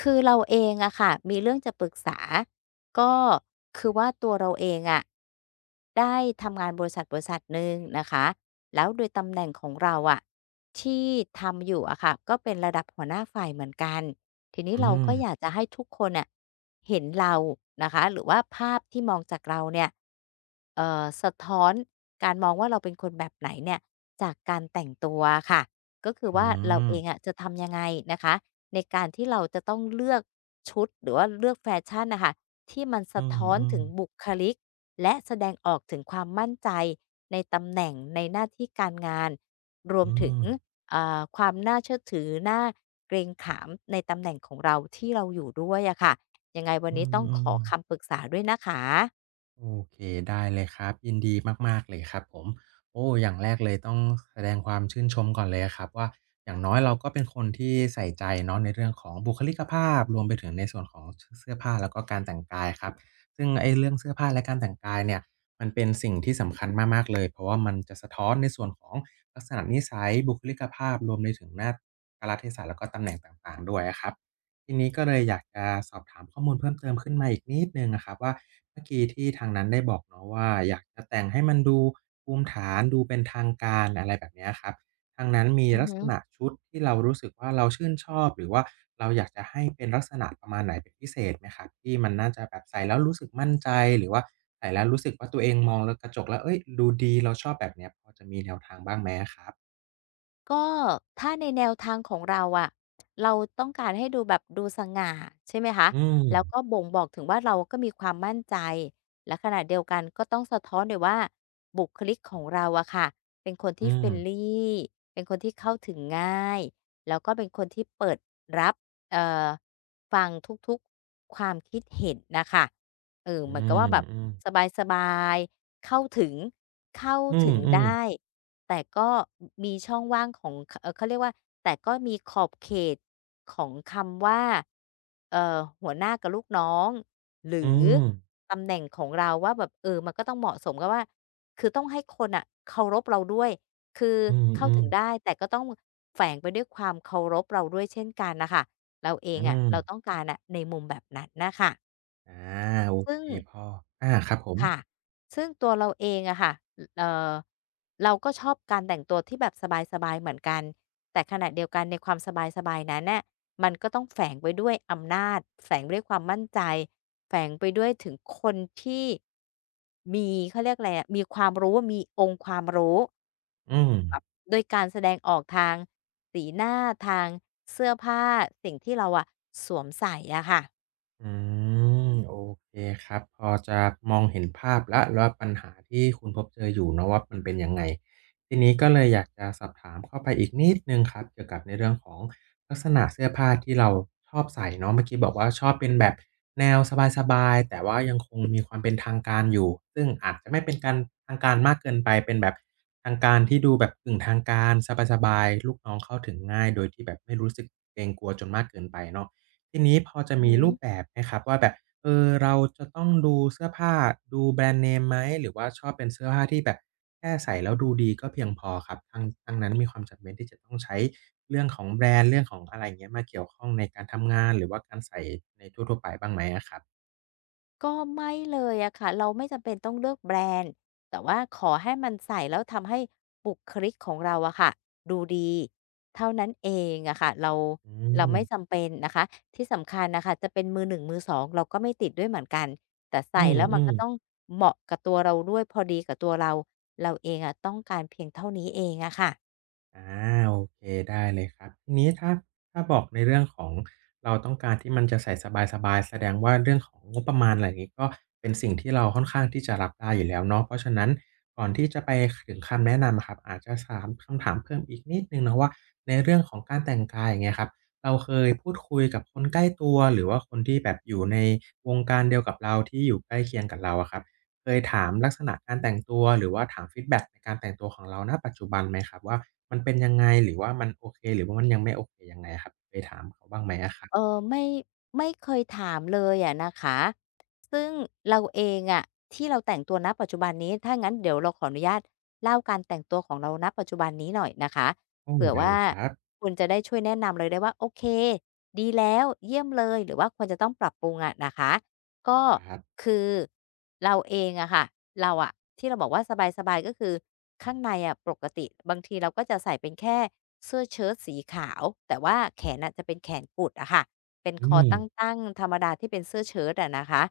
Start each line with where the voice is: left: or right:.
left: คือเราเองอะค่ะมีเรื่องจะปรึกษาก็คือว่าตัวเราเองอะได้ทำงานบริษัทหนึ่งนะคะแล้วโดยตำแหน่งของเราอะที่ทำอยู่อะค่ะก็เป็นระดับหัวหน้าฝ่ายเหมือนกันทีนี้
right: อื
left: เรา
right: ม
left: ก็อยากจะให้ทุกคนอะเห็นเรานะคะหรือว่าภาพที่มองจากเราเนี่ยสะท้อนการมองว่าเราเป็นคนแบบไหนเนี่ยจากการแต่งตัวค่ะก็คือ
right: อ
left: ว่า
right: ม
left: เรา
right: อ
left: เอ
right: ม
left: งอะจะทำยังไงนะคะ ในการที่เราจะต้องเลือกชุดหรือว่าเลือกแฟชั่นนะคะที่มัน
right: อื
left: สะ
right: ม
left: ท้อน
right: อืม
left: ถึงบุคลิกและแสดงออกถึงความมั่นใจในตำแหน่งในหน้าที่การงานรวม
right: อ
left: ถึง
right: ม
left: ความน่าเชื่อถือน่าเกรงขามในตำแหน่งของเราที่เราอยู่ด้วยอะค่ะยังไงวัน
right: อื
left: นี้ต้องขอคำ
right: ม
left: ปรึกษาด้วยนะคะ
right: โอเคได้เลยครับยินดีมากๆเลยครับผมโอ้อย่างแรกเลยต้องแสดงความชื่นชมก่อนเลยอะครับว่าอย่างน้อยเราก็เป็นคนที่ใส่ใจเนาะในเรื่องของบุคลิกภาพรวมไปถึงในส่วนของชเสื้อผ้าแล้วก็การแต่งกายครับซึ่งไอ้เรื่องเสื้อผ้าและการแต่งกายเนี่ยมันเป็นสิ่งที่สำคัญมากๆเลยเพราะว่ามันจะสะท้อนในส่วนของลักษณะนิสัยบุคลิกภาพรวมไปถึงหน้ากาลเทศะแล้วก็ตำแหน่งต่างๆด้วยอะครับ ทีนี้ก็เลยอยากจะสอบถามข้อมูลเพิ่มเติมขึ้นมาอีกนิดหนึ่งอะครับว่าเมื่อกี้ที่ทางนั้นได้บอกเนาะว่าอยากจะแต่งให้มันดูภูมิฐานดูเป็นทางการอะไรแบบเนี้ยครับทางนั้นมี
left: อือ
right: ลัก
left: ฮึ
right: ษณะชุดที่เรารู้สึกว่าเราชื่นชอบหรือว่าเราอยากจะให้เป็นลักษณะประมาณไหนเป็นพิเศษไหมครับที่มันน่าจะแบบใส่แล้วรู้สึกมั่นใจหรือว่าใส่แล้วรู้สึกว่าตัวเองมองแล้วกระจกแล้วเฮ้ยดูดีเราชอบแบบเนี้ยพอจะมีแนวทางบ้างไหมอะครับ
left: ก็ถ้าในแนวทางของเราอะเราต้องการให้ดูแบบดูสง่าใช่ไหมคะ
right: อืม
left: แล้วก็บ่งบอกถึงว่าเราก็มีความมั่นใจและขณะเดียวกันก็ต้องสะท้อนด้วยว่าบุคลิกของเราอะค่ะเป็นคน
right: อื
left: ที่
right: ม
left: friendly เป็นคนที่เข้าถึงง่ายแล้วก็เป็นคนที่เปิดรับเอ่อฟังทุกๆความคิดเห็นน่ะค่ะเออ
right: อื
left: เหมือนกับว่าแบบ
right: ม
left: สบายๆเข้า
right: ๆอื
left: ถึง
right: ม
left: ได้
right: ๆ
left: แต่ก็มีช่องว่างของเอ่อเขาเรียกว่าแต่ก็มีขอบเขตของคำว่าหัวหน้ากับลูกน้อง หรื
right: อื
left: อ
right: ม
left: ตำแหน่งของเราว่าแบบเออมันก็ต้องเหมาะสมกับว่าคือต้องให้คนน่ะเคารพเราด้วยคือ
right: อื
left: เข้า
right: ม
left: ถึงได้
right: ๆ
left: แต่ก็ต้องแฝงไปด้วยความเคารพเราด้วยเช่นกันน่ะค่ะเราเอง
right: อื
left: อะ
right: ม
left: เราต้องการอะในมุมแบบนั้นน่ะค่ะ
right: อาโอ
left: ซึ่ง
right: เคพออาครับผม
left: ค่ะ ซึ่งตัวเราเองอะค่ะเอ่อเราก็ชอบการแต่งตัวที่แบบสบายๆเหมือนกัน แต่ขณะเดียวกันในความสบายๆนั้นน่ะมันก็ต้องแฝงไปด้วยอำนาจแฝงไปด้วยความมั่นใจแฝงไปด้วยถึงคนที่มีเขาเรียกอะไรอะมีความรู้ มีองค์ความรู้
right: อืม
left: โดยการแสดงออกทางสีหน้าทางเสื้อผ้าสิ่งที่เราอะสวมใส่อะค่ะ
right: อืมโอเคครับพอจะมองเห็นภาพแล้วว่าปัญหาที่คุณพบเจออยู่เนาะว่ามันเป็นยังไงทีนี้ก็เลยอยากจะสอบถามเข้าไปอีกนิดนึงครับเกี่ยวกับในเรื่องของลักษณะเสื้อผ้าที่เราชอบใส่เนาะเมื่อกี้บอกว่าชอบเป็นแบบแนวสบายๆแต่ว่ายังคงมีความเป็นทางการอยู่ซึ่งอาจจะไม่เป็นการทางการมากเกินไปเป็นแบบทางการที่ดูแบบกึ่งทางการสบายๆลูกน้องเข้าถึงง่ายโดยที่แบบไม่รู้สึกเกรงกลัวจนมากเกินไปเนาะ ทีนี้พอจะ
left: อือ
right: มี
left: ฮึ
right: รูปแบบไหมครับว่าแบบเราจะต้องดูเสื้อผ้าดูแบรนด์เนมไหมหรือว่าชอบเป็นเสื้อผ้าที่แบบแค่ใส่แล้วดูดีก็เพียงพอครับทางทางนั้นมีความจำเป็นที่จะต้องใช้เรื่องของแบรนด์เรื่องของอะไรอย่างเงี้ยมาเกี่ยวข้องในการทำงานหรือว่าการใส่ในทั่วๆไปบ้างไหมอะครับ
left: ก็ไม่เลยอะค่ะเราไม่จำเป็นต้องเลือกแบรนด์แต่ว่าขอให้มันใส่แล้วทำให้บุคลิกของเราอะค่ะดูดีเท่านั้นเองอะค่ะเรา
right: อื
left: เรา
right: ม
left: ไม่จำเป็นนะคะที่สำคัญนะค่ะจะเป็นมือหนึ่งมือสองเราก็ไม่ติดด้วยเหมือนกันแต่
right: อื
left: ใส่แล้วมัน
right: ม
left: ก็ต้อง
right: ๆ
left: เหมาะกับตัวเราด้วยพอดีกับตัวเราเราเองอะต้องการเพียงเท่านี้เองอะค่ะ
right: อาโอเคได้เลยครับทีนี้ถ้าบอกในเรื่องของเราต้องการที่มันจะใส่สบายๆแสดงว่าเรื่องของงบประมาณอะไรอย่างงี้ก็เป็นสิ่งที่เราค่อนข้างที่จะรับได้อยู่แล้วเนาะเพราะฉะนั้นก่อนที่จะไปถึงคำแนะนำอะครับอาจจะถามคำถามเพิ่มอีกนิดหนึ่งเนาะว่าในเรื่องของการแต่งกายอย่างเงี้ยครับเราเคยพูดคุยกับคนใกล้ตัวหรือว่าคนที่แบบอยู่ในวงการเดียวกับเราที่อยู่ใกล้เคียงกับเราอะครับ เคยถามลักษณะการแต่งตัวหรือว่าถามฟีดแบ็กในการแต่งตัวของเราณปัจจุบันไหมครับว่ามันเป็นยังไงหรือว่ามันโอเคหรือว่ามันยังไม่โอเคยังไงอะครับเคยถามเขาบ้างไหมอะครั
left: เออ
right: บ
left: ไม่เคยถามเลยอะนะคะซึ่งเราเองอะที่เราแต่งตัวณปัจจุบันนี้ถ้างั้นเดี๋ยวเราขออนุญาตเล่าการแต่งตัวของเราณปัจจุบันนี้หน่อยนะคะ
right: โอ้
left: เผื่อ
right: ได้
left: ว่า
right: เลยครับ
left: คุณจะได้ช่วยแนะนำเลยได้ว่าโอเคดีแล้วเยี่ยมเลยหรือว่าควรจะต้องปรับปรุงอะนะคะก็
right: ครับ
left: คือเราเองอะค่ะเราอะที่เราบอกว่าสบายๆก็คือข้างในอะปกติบางทีเราก็จะใส่เป็นแค่เสื้อเชิ้ตสีขาวแต่ว่าแขนน่ะจะเป็นแขนกุดอะค่ะเป็น
right: อื
left: คอ
right: ม
left: ตั้งๆธรรมดาที่เป็นเสื้อเชิ้ตอะนะคะ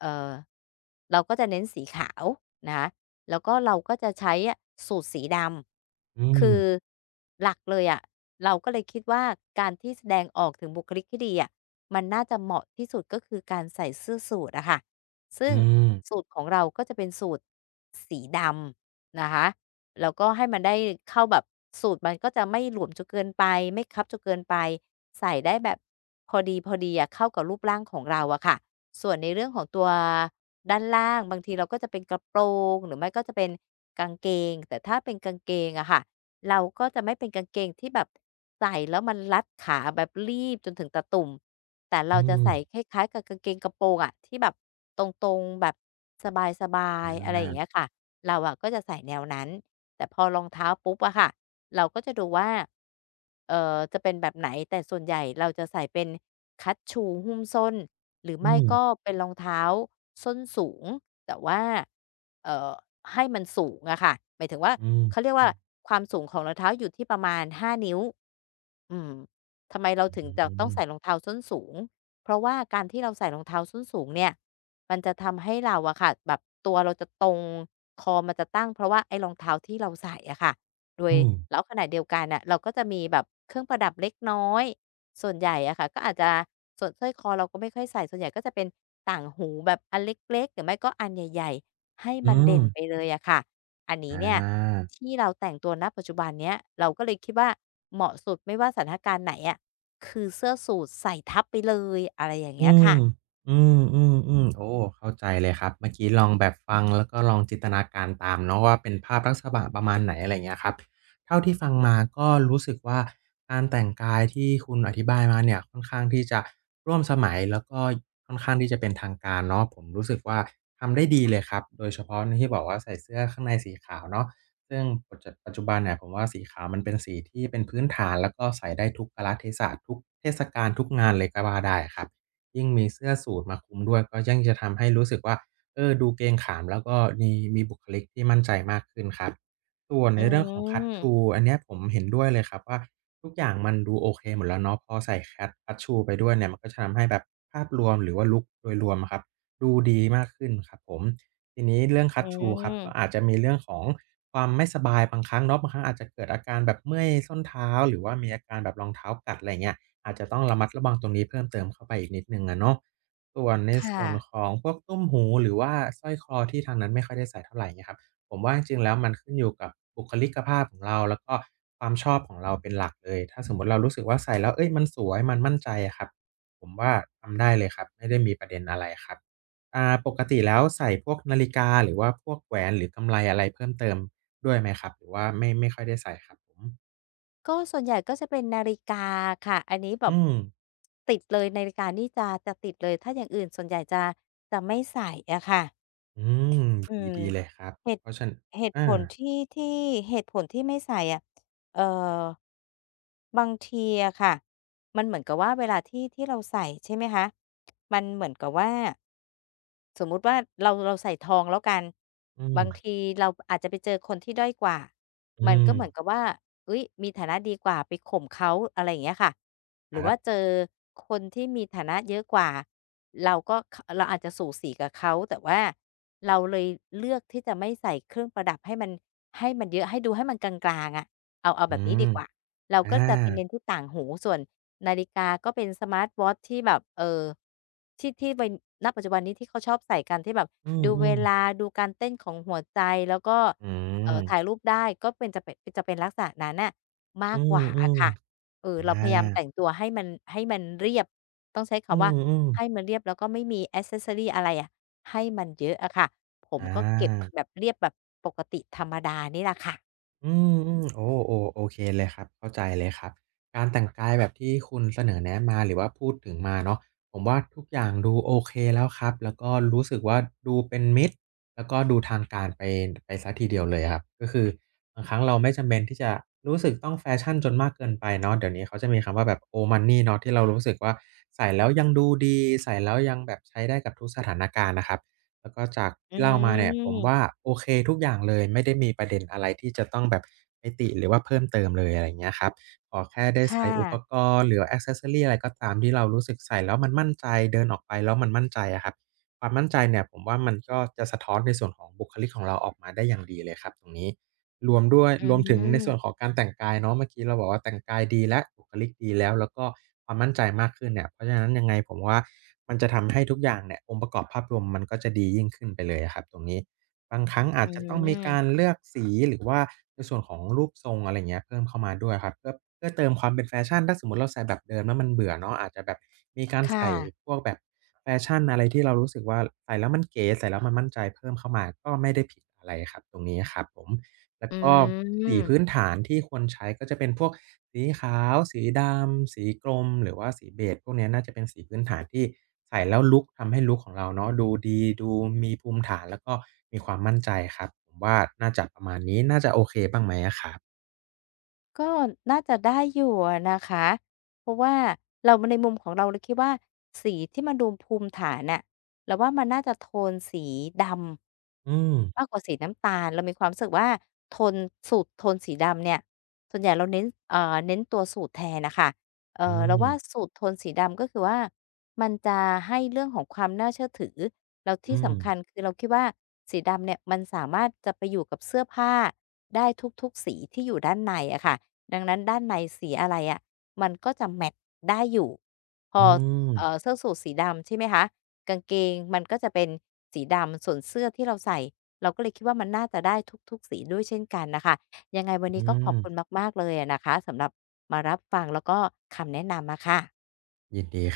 left: เอ่อเราก็จะเน้นสีขาวนะคะแล้วก็เราก็จะใช้อะสูทสีด
right: อื
left: ำ
right: ม
left: คือหลักเลยอะเราก็เลยคิดว่าการที่แสดงออกถึงบุคลิกที่ดีอะ มันน่าจะเหมาะที่สุดก็คือการใส่เสื้อสูทอะค่ะซึ่ง
right: อืม
left: สูทของเราก็จะเป็นสูทสีดำนะคะแล้วก็ให้มันได้เข้าแบบสูทมันก็จะไม่หลวมจนเกินไปไม่คับจนเกินไปใส่ได้แบบพอดีอะเข้ากับรูปร่างของเราอะค่ะ ส่วนในเรื่องของตัวด้านล่างบางทีเราก็จะเป็นกระโปรงหรือไม่ก็จะเป็นกางเกงแต่ถ้าเป็นกางเกงอะค่ะ เราก็จะไม่เป็นกางเกงที่แบบใส่แล้วมันรัดขาแบบรีบจนถึงตะตุ่มแต่
right: อื
left: เราจะ
right: ม
left: ใส่คล้ายๆกับกางเกงกระโปรงอะที่แบบตรงๆแบบสบาย
right: อา
left: ๆอะไรอย่างเงี้ยค่ะเราอะก็จะใส่แนวนั้นแต่พอรองเท้าปุ๊บอะค่ะเราก็จะดูว่าจะเป็นแบบไหนแต่ส่วนใหญ่เราจะใส่เป็นคัตชูหุ้มส้นหรือ
right: อื
left: ไม่ก็
right: ม
left: เป็นรองเท้าส้นสูง แต่ว่าเอ่อให้มันสูงอะค่ะหมายถึงว่า
right: อืม
left: เขาเรียก
right: อื
left: ว่า ความสูงของรองเท้าอยู่ที่ประมาณ5นิ้วอืมทำไมเราถึงจะต้อง
right: ม
left: ใส่รองเท้าส้นสูง เพราะว่าการที่เราใส่รองเท้าส้นสูงเนี่ยมันจะทำให้เราอะค่ะแบบตัวเราจะตรง คอมันจะตั้งเพราะว่าไอ้รองเท้าที่เราใส่อะค่ะโดย
right: อืม
left: แล้วขณะเดียวกันน่ะเราก็จะมีแบบเครื่องประดับเล็กน้อย ส่วนใหญ่อะค่ะก็อาจจะส่วนสร้อยคอเราก็ไม่ค่อยใส่ส่วนใหญ่ก็จะเป็นต่างหูแบบอันเล็กๆหรือไม่ก็อันใหญ่ๆให้มั
right: อื
left: น
right: ม
left: เด่นไปเลยอะค่ะอันนี้
right: อ
left: เนี่ย
right: า
left: ที่เราแต่งตัวณปัจจุบันเนี้ยเราก็เลยคิดว่าเหมาะสุดไม่ว่าสถานการณ์ไหนอะคือเสื้อสูทใส่ทับไปเลยอะไรอย่างเงี้
right: อื
left: ยค่ะ
right: มอืมอืมอืมโอ้เข้าใจเลยครับเมื่อกี้ลองแบบฟังแล้วก็ลองจินตนาการตามเนาะว่าเป็นภาพลักษณะประมาณไหนอะไรอย่างเงี้ยครับเท่าที่ฟังมาก็รู้สึกว่าการแต่งกายที่คุณอธิบายมาเนี่ยค่อนข้างที่จะร่วมสมัยแล้วก็ค่อนข้างที่จะเป็นทางการเนาะผมรู้สึกว่าทำได้ดีเลยครับโดยเฉพาะที่บอกว่าใส่เสื้อข้างในสีขาวเนาะซึ่งปัจจุบันเนี่ยผมว่าสีขาวมันเป็นสีที่เป็นพื้นฐานแล้วก็ใส่ได้ทุกกาลเทศะทุกเทศกาลทุกงานเลยก็ว่าได้ครับ ยิ่งมีเสื้อสูทมาคลุมด้วยก็ยิ่งจะทำให้รู้สึกว่าดูเกรงขามแล้วก็มีบุคลิกที่มั่นใจมากขึ้นครับส่วน
left: อื
right: ในเรื่องของ
left: ม
right: Cut Shoe อันเนี้ยผมเห็นด้วยเลยครับว่าทุกอย่างมันดูโอเคหมดแล้วเนาะพอใส่ Cut Shoe ไปด้วยเนี่ยมันก็จะทำให้แบบภาพรวมหรือว่าลุกโดยรวมอะครับดูดีมากขึ้นครับผมทีนี้เรื่อง
left: อื
right: Cut Shoe ครับ
left: ม
right: ก็อาจจะมีเรื่องของความไม่สบายบางครั้งเนาะบางครั้งอาจจะเกิดอาการแบบเมื่อยส้นเท้าหรือว่ามีอาการแบบรองเท้ากัดอะไรเงี้ย อาจจะต้องระมัดระวังตรงนี้เพิ่มเติมเข้าไปอีกนิดหนึ่งอะเนาะส่วนใน
left: ค่ะ
right: ส่วนของพวกตุ้มหูหรือว่าสร้อยคอที่ทางนั้นไม่ค่อยได้ใส่เท่าไรเงี้ยครับผมว่าจริงๆแล้วมันขึ้นอยู่กับบุคลิกภาพของเราแล้วก็ความชอบของเราเป็นหลักเลยถ้าสมมุติเรารู้สึกว่าใส่แล้วเฮ้ยมันสวยมันมั่นใจอะครับผมว่าทำได้เลยครับไม่ได้มีประเด็นอะไรครับอ่าปกติแล้วใส่พวกนาฬิกาหรือว่าพวกแหวนหรือกำไลอะไรเพิ่มเติมด้วยไหมครับหรือว่าไม่ค่อยได้ใส่ครับผม
left: ก็ส่วนใหญ่ก็จะเป็นนาฬิกาค่ะอันนี้แบบ
right: อืม
left: ติดเลยนาฬิกานี่จะติดเลยถ้าอย่างอื่นส่วนใหญ่จะจะไม่ใส่อะค่ะ
right: อืม
left: อื
right: ดี
left: ม
right: ดีเลยครับ
left: เหตุ
right: เพราะฉะ
left: เหตุผ
right: อา
left: ลที่ที่เหตุผลที่ไม่ใส่อะเอ่อบางทีอะค่ะ มันเหมือนกับว่าเวลาที่เราใส่ใช่ไหมคะมันเหมือนกับว่าสมมุติว่าเราใส่ทองแล้วกัน
right: อื
left: บา
right: ม
left: งทีเราอาจจะไปเจอคนที่ด้อยกว่า
right: อื
left: มัน
right: ม
left: ก็เหมือนกับว่าเฮ้ยมีฐานะดีกว่าไปข่มเขาอะไรอย่างเงี้ยค่ะ ห
right: ค
left: รือ
right: รั
left: ว่าเจ
right: บ
left: อคนที่มีฐานะเยอะกว่าเราก็ขเราอาจจะสูสีกับเขาแต่ว่าเราเลยเลือกที่จะไม่ใส่เครื่องประดับให้มันเยอะให้ดูให้มันกลางๆอะเอาแบ
right: อื
left: บนี้ดี
right: ม
left: กว่าเรา
right: อา
left: ก็จะไปเน้นที่ต่างหูส่วนนาฬิกาก็เป็นสมาร์ตวอตช์ที่แบบที่วัยณปัจจุบันนี้ที่เขาชอบใส่กันที่แบบ
right: อื
left: ดูเว
right: ม
left: ลา
right: ๆ
left: ดูการเต้นของหัวใจแล้วก็
right: อืม
left: ถ่ายรูปได้ก็เป็นจะเป็นลักษณะนั้นน่ะมา
right: อื
left: กกว่าอะ
right: ม
left: ค่ะ เอ
right: ๆ
left: อ
right: อ
left: เราพยายาม
right: า
left: แต่งตัวให้มันเรียบต้องใช้
right: อื
left: คำว่า
right: ม
left: ให้
right: ๆ
left: มันเรียบแล้วก็ไม่มีแอกเซสซอรีอะไรอะให้มันเยอะอะค่ะผม
right: อา
left: ก็เก็บแบบเรียบแบบปกติธรรมดานี่แหละค่ะ
right: อืมอืมโอ้โอโอเคเลยครับเข้าใจเลยครับการแต่งกายแบบที่คุณเสนอแนะมาหรือว่าพูดถึงมาเนาะผมว่าทุกอย่างดูโอเคแล้วครับแล้วก็รู้สึกว่าดูเป็นมิตรแล้วก็ดูทางการไปไปเสียทีเดียวเลยครับก็คือบางครั้งเราไม่จำเป็นที่จะรู้สึกต้องแฟชั่นจนมากเกินไปเนาะเดี๋ยวนี้เขาจะมีคำว่าแบบ old money เนาะที่เรารู้สึกว่าใส่แล้วยังดูดีใส่แล้วยังแบบใช้ได้กับทุกสถานการณ์น่ะครับ แล้วก็จาก
left: อื
right: ที่เล่ามาเนี่ยผมว่า
left: ม
right: โอเคทุกอย่างเลยไม่ได้มีประเด็นอะไรที่จะต้องแบบไปติหรือว่าเพิ่มเติมเลยอะไรอย่างเงี้ยครับขอแค่ได้ใส่
left: ค่ะ
right: อุปกรณ์หรือแอกเซสซอรีอะไรก็ตามที่เรารู้สึกใส่แล้วมันมั่นใจเดินออกไปแล้วมันมั่นใจอะครับความมั่นใจเนี่ยผมว่ามันก็จะสะท้อนในส่วนของบุคลิกของเราออกมาได้อย่างดีเลยครับตรงนี้ รวมด้วย
left: อื
right: รวมถึงในส่วนข
left: ม
right: องการแต่งกายเนาะเมื่อกี้เราบอกว่าแต่งกายดีแล้วบุคลิกดีแล้วแล้วก็ความมั่นใจมากขึ้นเนี่ยเพราะฉะนั้นยังไงผมว่ามันจะทำให้ทุกอย่างเนี่ยองค์ประกอบภาพรวมมันก็จะดียิ่งขึ้นไปเลยอะครับตรงนี้บางครั้ง
left: อื
right: อาจจะต้องมีการ
left: ม
right: เลือกสีหรือว่าในส่วนของรูปทรงอะไรอย่างเงี้ยเพิ่มเข้ามาด้วยครับเพื่อเติมความเป็นแฟชั่นถ้าสมมุติเราใส่แบบเดิมแล้วมันเบื่อเนาะอาจจะแบบมีการ
left: ค่ะ
right: ใส่พวกแบบแฟชั่นอะไรที่เรารู้สึกว่าใส่แล้วมันเก๋ใส่แล้วมันมั่นใจเพิ่มเข้ามาก็ไม่ได้ผิดอะไรครับตรงนี้อะครับผม แล้ว
left: อื
right: ก็สีพื้น
left: ม
right: ฐานที่ควรใช้ก็จะเป็นพวกสีขาวสีดำสีกรมหรือว่าสีเบจพวกเนี้ยน่าจะเป็นสีพื้นฐานที่ใส่แล้วลุกทำให้ลุกของเราเนาะดูดีดูมีภูมิฐานแล้วก็มีความมั่นใจครับผมว่าน่าจะประมาณนี้น่าจะโอเคบ้างไหมอะครับ
left: ก็น่าจะได้อยู่อะนะคะเพราะว่าเราในมุมของเราเราคิดว่าสีที่มันดูภูมิฐานน่ะเราว่ามันน่าจะโทนสีด
right: อืม
left: ำมากกว่าสีน้ำตาลเรามีความรู้สึกว่าโทนสูตรโทนสีดำเนี่ยส่วนใหญ่เราเน้นเน้นตัวสูตรแทนน่ะค่ะ
right: อื
left: เรา
right: ม
left: ว่าสูตรโทนสีดำก็คือว่ามันจะให้เรื่องของความน่าเชื่อถือ แล้วที่
right: อืม
left: สำคัญคือเราคิดว่าสีดำเนี่ยมันสามารถจะไปอยู่กับเสื้อผ้าได้ทุกๆสีที่อยู่ด้านในอะค่ะดังนั้นด้านในสีอะไรอะมันก็จะแมตช์ได้อยู่พอ
right: อืม
left: เสื้อสูทสีดำใช่ไหมคะกางเกงมันก็จะเป็นสีดำส่วนเสื้อที่เราใส่เราก็เลยคิดว่ามันน่าจะได้ทุกๆสีด้วยเช่นกันน่ะค่ะยังไงวัน
right: อื
left: นี้ก็ขอบ
right: ม
left: คุณมากๆเลยอะนะคะสำหรับมารับฟังแล้วก็คำแนะนำอะค่ะ
right: ยินดี